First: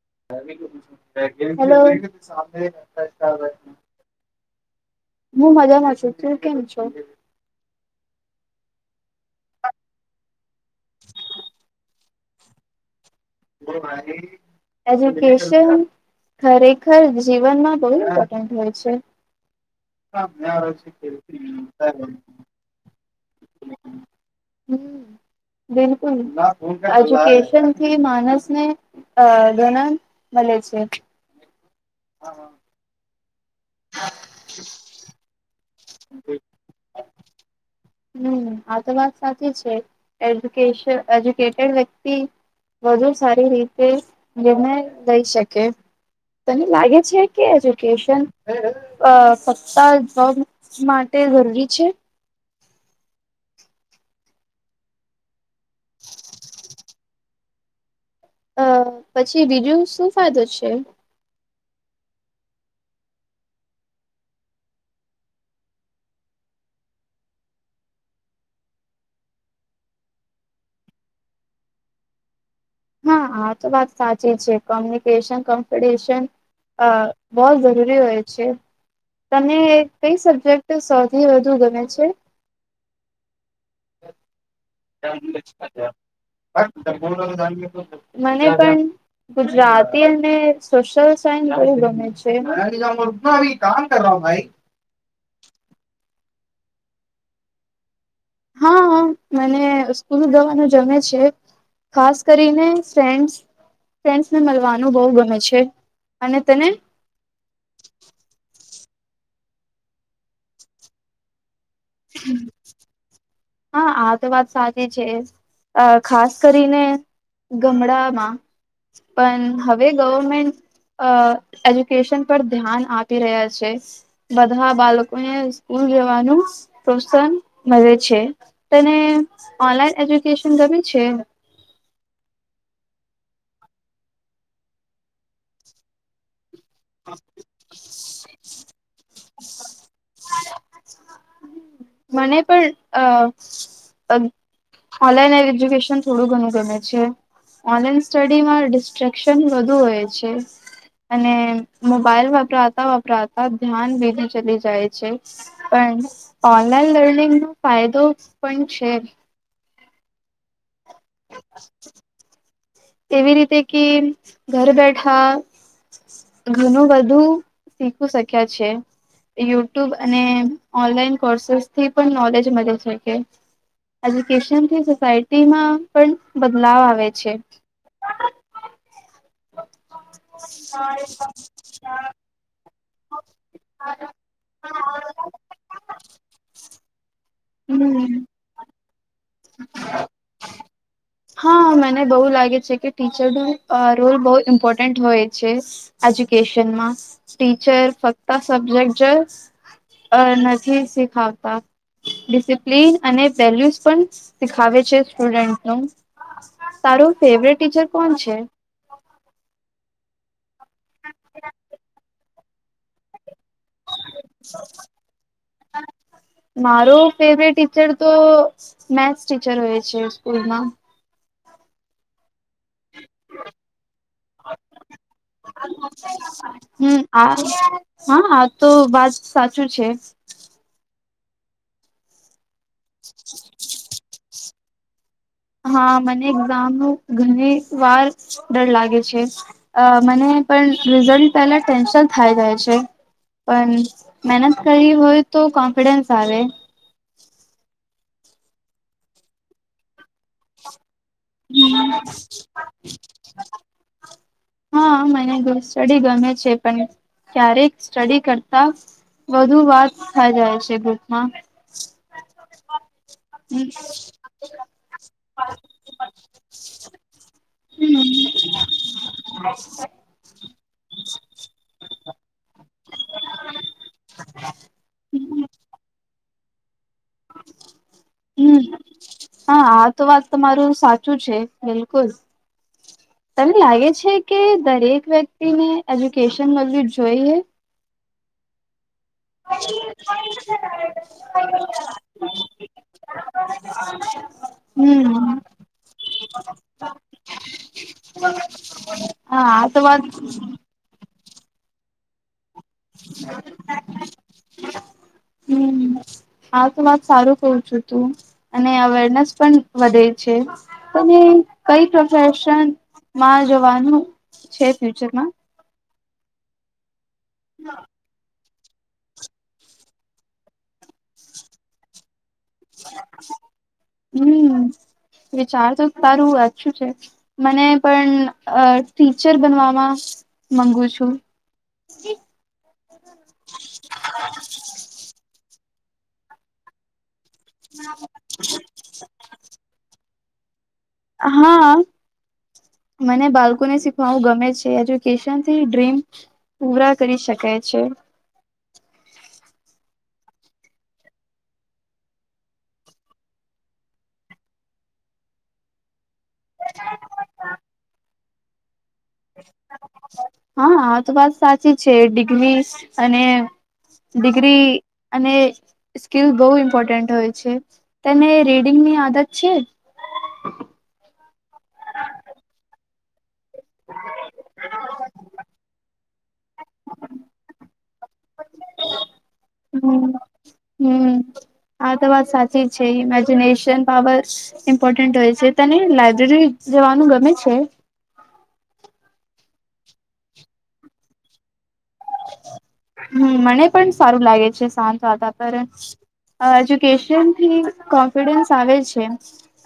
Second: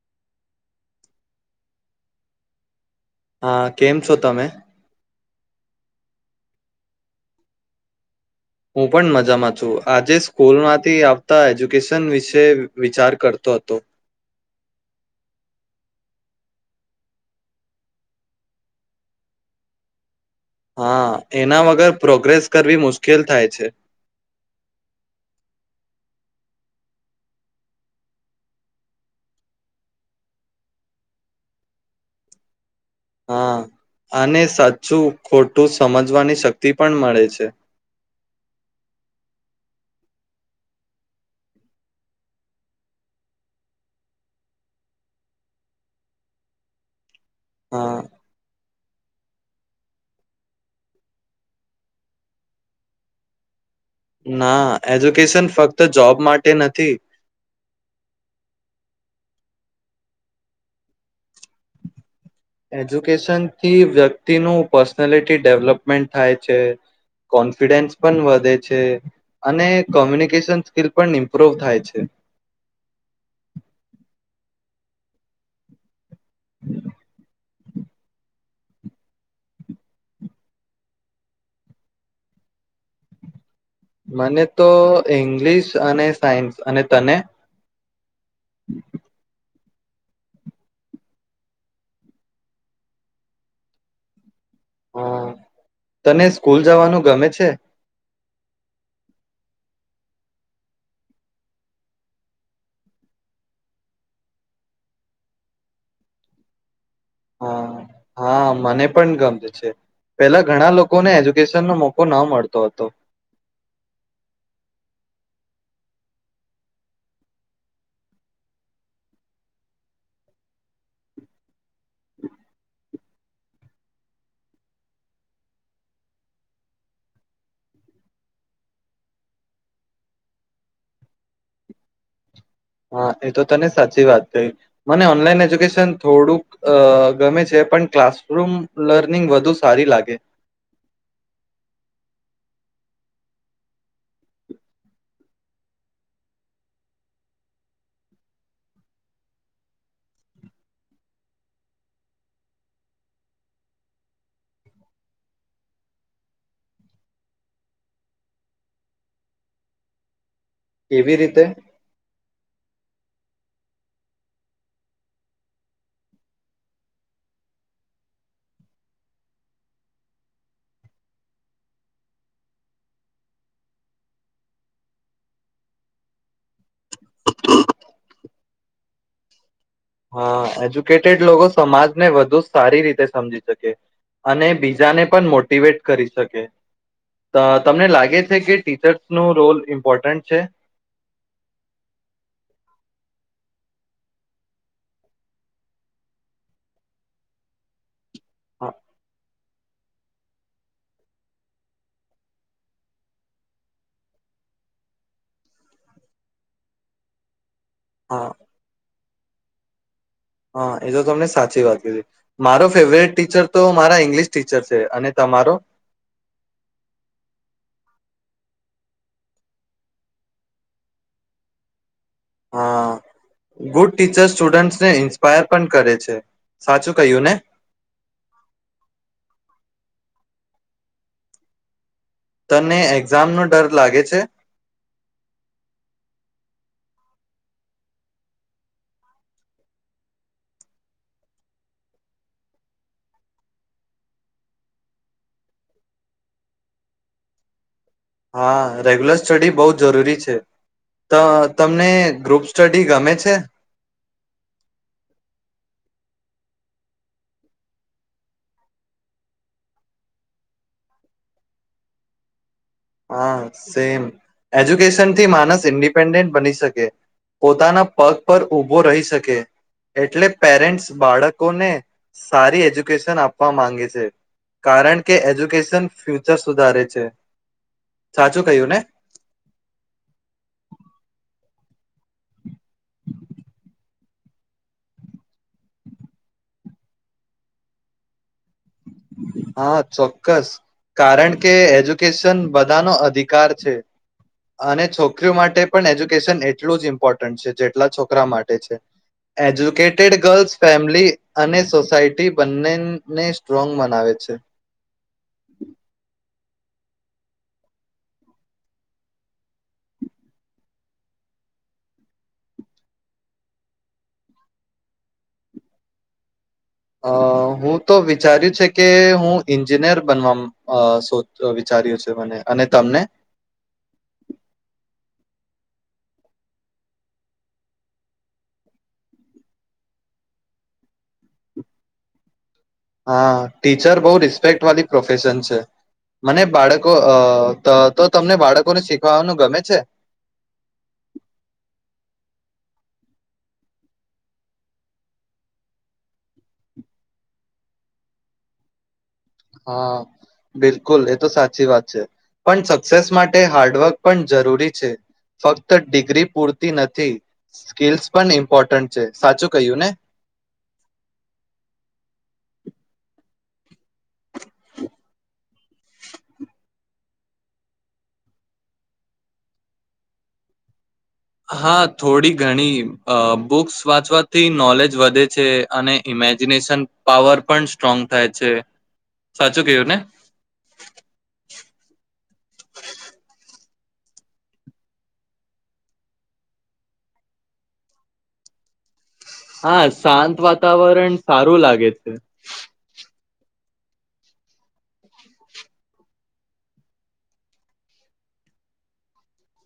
Hello. હા કેમ છો તમે? હું મજામાં છું, તું કેમ છો? હું પણ મજામાં છું આજે સ્કૂલ માંથી આવતા એજ્યુકેશન વિશે વિચાર. કરતો હતો એજુકેશન. ખરેખર જીવનમાં બહુ ઇમ્પોર્ટન્ટ હોય છે. હા એના વગર પ્રોગ્રેસ કરવી મુશ્કે કેલ થાય છે. એજ્યુકેશન થી માણસ ને અ ધનન મળે છે. હા હા. હા અને સાચું ખો ટું સમજવાની શક્તિ પણ મળે છે. હમ્મ આ તો વાત સાચી છે એજકેસન એજુકેટે વ્યક્તિ વધુ સારી રીતે નિર્ણય લઈ શકે. તને લાગે છે? કે હા એજુકેશન. અ સપતા જવાબ માટે જરૂરી છે. ના એજુકેશન ફક્ત જોબ માટે નથી. અ પછી બીજું શું ફાયદો છે? એજ્યુકેશનથી વ્યક્તિનું પર્સનાલિટી ડેવલપમેન્ટ થાય છે, કોન્ફિડન્સ પણ વધે છે, અને કોમ્યુનિકેશન સ્કિલ પણ ઇમ્પ્રુવ થાય છે. હા આ તો વાત સાચી છે કોમ્યુનિકેશન કોમ્પશન હ બોહ જરૂરી હોય છે, તમને કઈ સબજેક્ટ સૌથી વધુ ગમે છે? મને તો ઇંગ્લિશ અને સાયન્સ. અને તને? મને પણ ગુ રાતી અને સોશયલ સાયન્સ ગમે છે. હા તને સ્કૂલ જવાનું ગમે છે? હા મને સ્કૂલ ગવાનું જમે છે ખાસ કરીને ફ્રેન્ ફ્રેન્ડસ ને મળવાનું બહ ગમે છે. અને તને? હા હા મને પણ ગમે છે, પેલા ઘણા લોકોને એજ્યુકેન હા આ તો વાત સાચી છે. અ ખાસ કરીને ગમડામાં પણ હવે ગવર્મેન્ટ અ એજ્યુકેશન પર ધ્યાન આપી રહ્યા છે, બધા બાળકોને સ્કૂલ જવાનું. પ્રોત્સાહન મળે છે તને ઓનલાઈન એજ્યુકેશન ગમે છે? હા એ તો તને સાચી વાત કહી, મને ઓનલાઈન એજ્યુકેશન થોડુંક. અ ગમે છે પણ ક્લાસરૂમ લર્નિંગ વધુ સારી લાગે. મને પણ અ ઓનલાઈન એજ્યુકેશન થોડું ઘણું ગમે છે, ઓનલાઈન સ્ટડીમાં ડિસ્ટ્રેક્શન વધુ હોય છે અને મોબાઈલ વપરાતા વપરાતા ધ્યાન ભીગું ચલી જાય છે, પણ ઓનલાઈન લર્નિંગ ન ફાયદો પણ છે કેવી રીતે? એવી રીતે કે ઘર બેઠા ઘણું બધું શીખ શક્યા છે. યુટ્યુબ અને ઓનલાઈન કોર્સ થી પણ નોલેજ મળે છે કે, એજુકેશનથી સોસાયટીમાં પણ બદલાવ આવે છે. હા એજ્યુકેટેડ લોકો સમાજને વધુ સારી રી સમજી શકે અને બીજાને પણ મોટિવેટ કરી શકે. તમને હમ લાગે છે કે ટીચર્ નું હા મને બહ લાગે છે કે ટી ટીચર નો રોલ બહુ ઇમ્પોર્ટન્ટ હોય છે એજ્યુકેશનમાં ટીચર ફક્ત ત હા સબ્જેક્ટ જ અ નથી શીખાવતા, ડિસિપ્લન અને વેલ્યુઝ પણ શીખાવે છે સ્ટુડન્ટ નું, તારું ફેવરેટ ટીચર કોણ હા છે? હા એ તો તમને સાચી વાત કીધી, મારો ફેવરેટ ટીચર તો મારા ઇંગ્લિશ ટીચર છે અને તમારો? મારો ફેવરેટ ટીચર તો મેથ્સ ટીચર હોય છે સ્કૂલમાં. હા, ગુડ ટીચર્સ સ્ટુડન્ટ્સને ઇન્સ્પાયર પણ કરે છે, સાચું હમ કહ્યું ને. આ હા આ તો વાત સાચું છે. તને એક્ઝામ નો ડર લાગે છે? હા મને એક્ઝામ નો ઘણી વાર ડર લાગે છે, અ મને પણ રિઝલ્ટ પહેલા ટેન્શન થાય જાય છે, પણ મહેનત કરીવી હોય તો કોન્ફિડન્સ આવે. હા રેગ્યુલર સ્ટડી બહુ જ જરૂરી છે. તો તમને ગ્રુપ સ્ટડી ગમે છે? હા મને ગ્રુપ સ્ટડી ગમે છે પણ ક્યારેક સ્ટડી કરતા વધુ વાત થઈ જાય છે ગ્રુપમાં. હા સેમ હમ એજ્યુકેશન થી માણસ ઇન્ડિપેડન્ટ બની શકે, પોતાના પગ પર ઉભો રહી શકે, એટલે પેરેન્ટસ બાળકોને સારી એજ્યુકેશન આપવા માંગે છે, કારણ કે એજ્યુકેશન ફ્યુ ફ્યુચર સુધારે છે. સાચું હમ્મ. કહ્યું ને હા આ તો વાત તમારું સાચું છે. બિલકુલ. તને લાગે છે કે દરેક વ્યક્તિને એજ્યુકેશન મલવું જોઈએ? હા ચોક્કસ. કારણ કે એજ્યુકેશન બધાનો અધિકાર છે અને હમ છોકરીઓ માટે પણ એજ્યુકેશન એટલું જ ઇમ્પોર્ટન્ટ છે જેટલા છોકરા માટે છે. હા આ તો વાત એજ્યુકેટેડ ગર્લ્સ ફેમિલી અને સોસાઈ બંને ને સ્ટ્રોંગ મા ભાવે છે. હમ હા, તો વાત સારું કઉ છું તું અને અવેરનેસ પણ વધે છે. તમે કઈ પ્રોફેશનમાં જવાનું છે ફ્યુચરમાં? અહ હું તો વિચારી છે કે હું એન્જિનિયર બનવા અહ સો વિચાર્યું છે મને અને તમને? હમ વિચાર તો સારું અચ્છું છે. મને પણ અહ ટીચર બનવાવામાં મંગુ છું. હા, ટીચર બહુ રિસ્પેક્ટ વાળી પ્રોફેશન છે. મને બાળકો અહ ત-તો તમને બાળકોને શીખવાનું ગમે છે? હા. મને બાળલોને શીખાવુ ગમે છે, એજ્યુકેશન થી ડ્રીમ પૂરા કરી શકે છે. હા બિલકુલ એ તો સાચી વાત છે. પણ સક્સેસ માટે હાર્ડવર્ક પણ જરૂરી છે. ફક્ત ડિગ્રી પૂરતી નથી સ્કીલ્સ પણ ઇમ્પોર્ટન્ટ છે. સાચું કહ્યું ને હા આ તો વાત સાચી છે. ડિગ્રી અને ડિગ્રી અને સ્કીલ બહુ ઇમ્પોર્ટન્ટ હોય છે તેને રીડિંગની આદત છે? હા થોડી ઘણી અ બુક્સ વાંચવાથી નોલેજ વધે છે અને ઇમેજિનેશન પાવર પણ સ્ટ્રોંગ થાય છે. સાચું કયું ને? હમ હમ આ તો વાત સાચી છે ઇમેજિનેશન પાવર ઇમ્પોર્ટન્ટ હોય છે. તને લાઈબ્રેરી જવાનું ગમે છે? હા શાંત વાતાવરણ સારું લાગે. છે હમ્મ. મને પણ સારું લાગે છે સાંત વાતાવરણ, એજ્યુકેશનથી કોન્ફિડન્સ આવે છે.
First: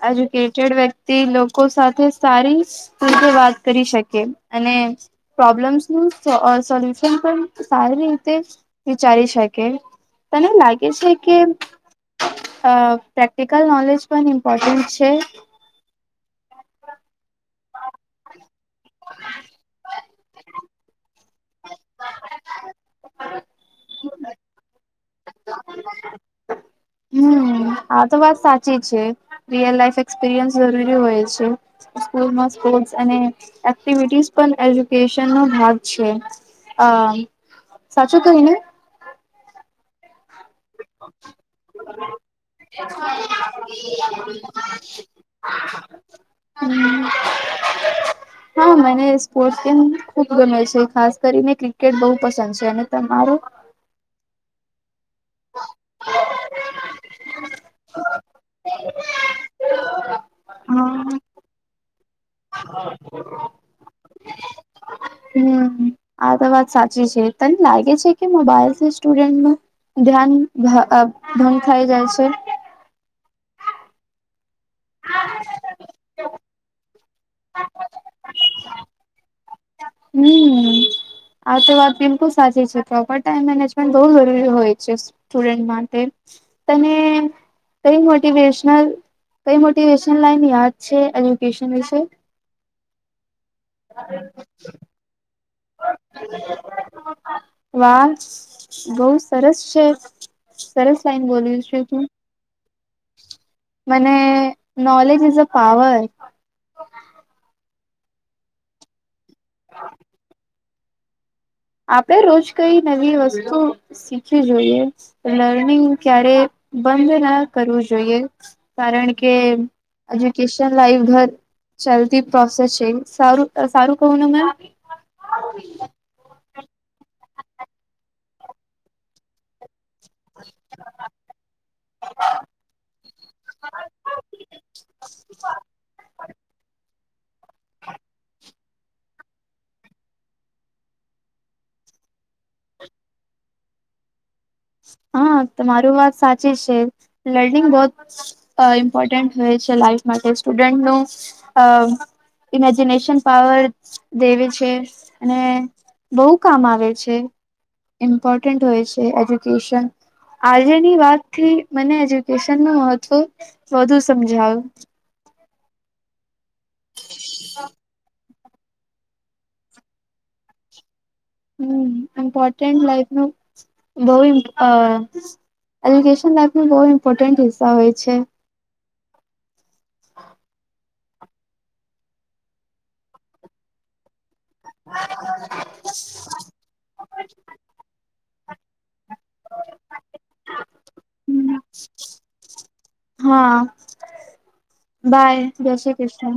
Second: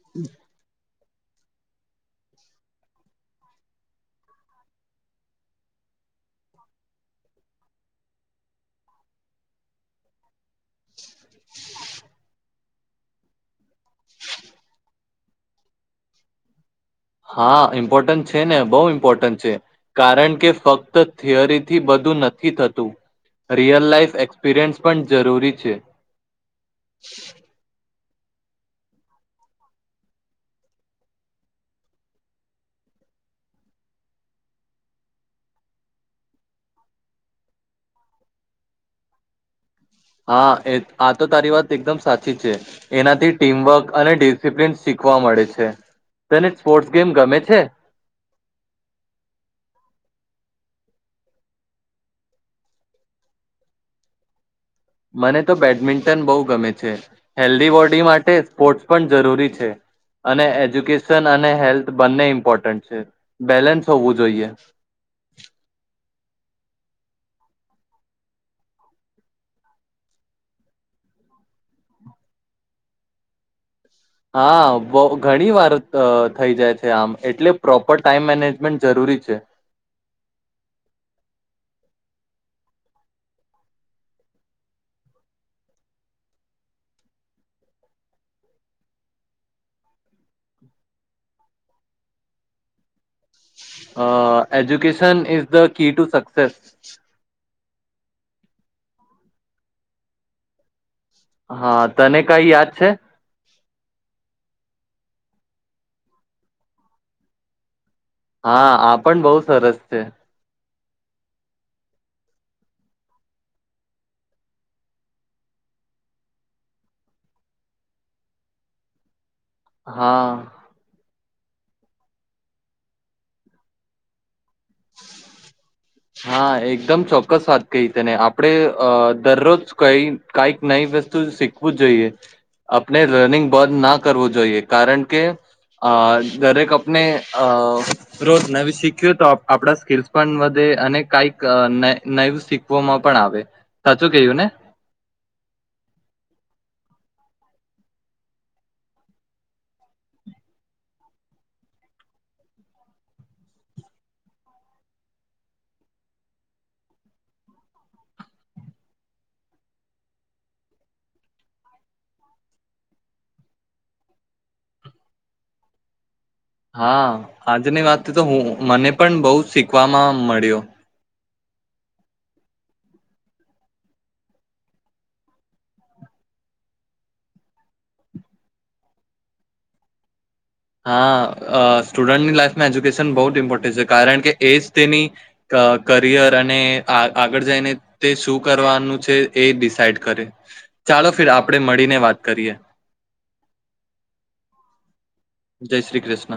એજ્યુકેટેડ વ્ય તે લોકો સાથે સારી રીતે વાત કરી શકે અને પ્રોબ્લમ્સ નું સોલ પણ સારી રીતે વિચારી શકે. તને લાગે છે કે અ પ્રેક્ટિકલ નોલેજ પણ ઇમ્પોર્ટન્ટ છે? હા ઇમ્પોર્ટન્ટ છે ને બહુ ઇમ્પોર્ટન્ટ છે, કારણ કે ફક ત તો થિયરીથી બધું નથી થતું રિયલ લાઈફ એક્સપિરિયન્સ પણ જરૂરી છે. હમ આ તો વાત સાચી છે રિયલ લાઈફ એક્સપિરિયન્સ જરૂરી હોય છે, સ્કૂલમાં સ્પોર્ટ્ અને એક્ટિવિટીસ પણ એજ્યુકેશનનો ભાગ છે. હ સાચું કહ્યું ને. હા એ આ તો તારી વાત એકદમ સાચી છે એનાથી ટીમવર્ક અને ડિસિપ્લન શીખવા મળે છે, તને સ્પોર્ટ્સ ગેમ ગમે છે? ખૂબ ગમે છે ખાસ કરીને ક્રિકેટ બહુ પસંદ છે, અને તમારે? મને તો બેડમિન્ટન બહુ ગમે છે, હેલ્ધી બોડી માટે સ્પોર્ટ્સ પણ જરૂરી છે. અને હા એજ્યુકેશન અને હેલ્થ બંને ઇમ્પોર્ટન્ટ છે બેલેન્સ હોવું જોઈએ. હમ. આ તો વાત સાચી છે, તને લાગે છે કે મોબાઈલથી સ્ટુડન્ટ નું, ધ્યાન ભંગ થાય જાય છે? હા બ ઘણી વાર થઈ જાય છે આમ એટલે પ્રોપર ટાઈમ મેનેજમેન્ટ જરૂરી છે. હમ આ તો વાત બિલકુલ સાચી છે પ્રોપર ટાઈમ મેનેજમેન્ટ બહુ જરૂરી હોય છે સ્ટુડન્ટ માટે, તને કઈ મોટેશનલ કઈ મોટિવેશન લાઈન યાદ છે એજ્યુકેશન વિશે? Uh education is the key to success. વાહ બહ સરસ છે, સરસ. લાઈન બોલ્યું છે હા તું તને કઈ યાદ છે? મને નોલેજ ઇઝ અ પાવર. હા આપ પણ બહુ સરસ છે. આપણે રોજ કઈ નવી વસ્તુ શીખવી જોઈએ, લર્નિંગ ક્યારે બંધ ના કરવું જોઈએ, કારણ કે કે હા એજ્યુકેશન લાઈફ ઘર ચલ્દી પ્રોસેસ છે સારું સારું કહું ન મેં. હા એક એકદમ ચોક્કસ વાત કહી તેને આપણે અ દરરોજ ક કઈક નઈ વસ્તુ શીખવું જોઈએ, આપણે રનિંગ બન ના કરવું જોઈએ કારણ કે, દરેક આપને નવી શીખ્યું તો આપ આપડા સ્કીલ્સ પણ વધે અને કઈક નવું શીખવામાં પણ આવે, સાચું કયું ને? હા તમાર વાત સાચી છે લર્નિંગ બહ ઇમ્પોર્ટન્ટ હોય છે લાઈફ માટે સ્ટુડન્ટનું ઇમેજિનેશન પાવર દેવે છે અને બહુ કામ આવે છે ઇમ્પોર્ટન્ટ હોય છે આજેની વાતથી મને એજુકેશન નું મહત્વ વધુ સમજાવું. હા આજની વાત તો હું મને પણ બહુ શીખવામાં મળ્યો. હમ્મ ઇમ્પોર્ટન્ટ લાઈફનું બહુ એજુકેન લાઈફ નું બહ ઇમ્પોર્ટન્ટ હિસ્સા હોય છે. હા અ સ્ટુડન્ટની લાઈફમાં એજુકેશન બહુ ઇમ્પોર્ટેન્ટ છે કારણ કે. એ જ તેની કરિયર અને આગળ જઈને તે શું. કરવાનું. છે એ ડિસઈ ચાલો આપ મળીને વાત કરીએ. હા બાય જય શ્રી કૃષ્ણ.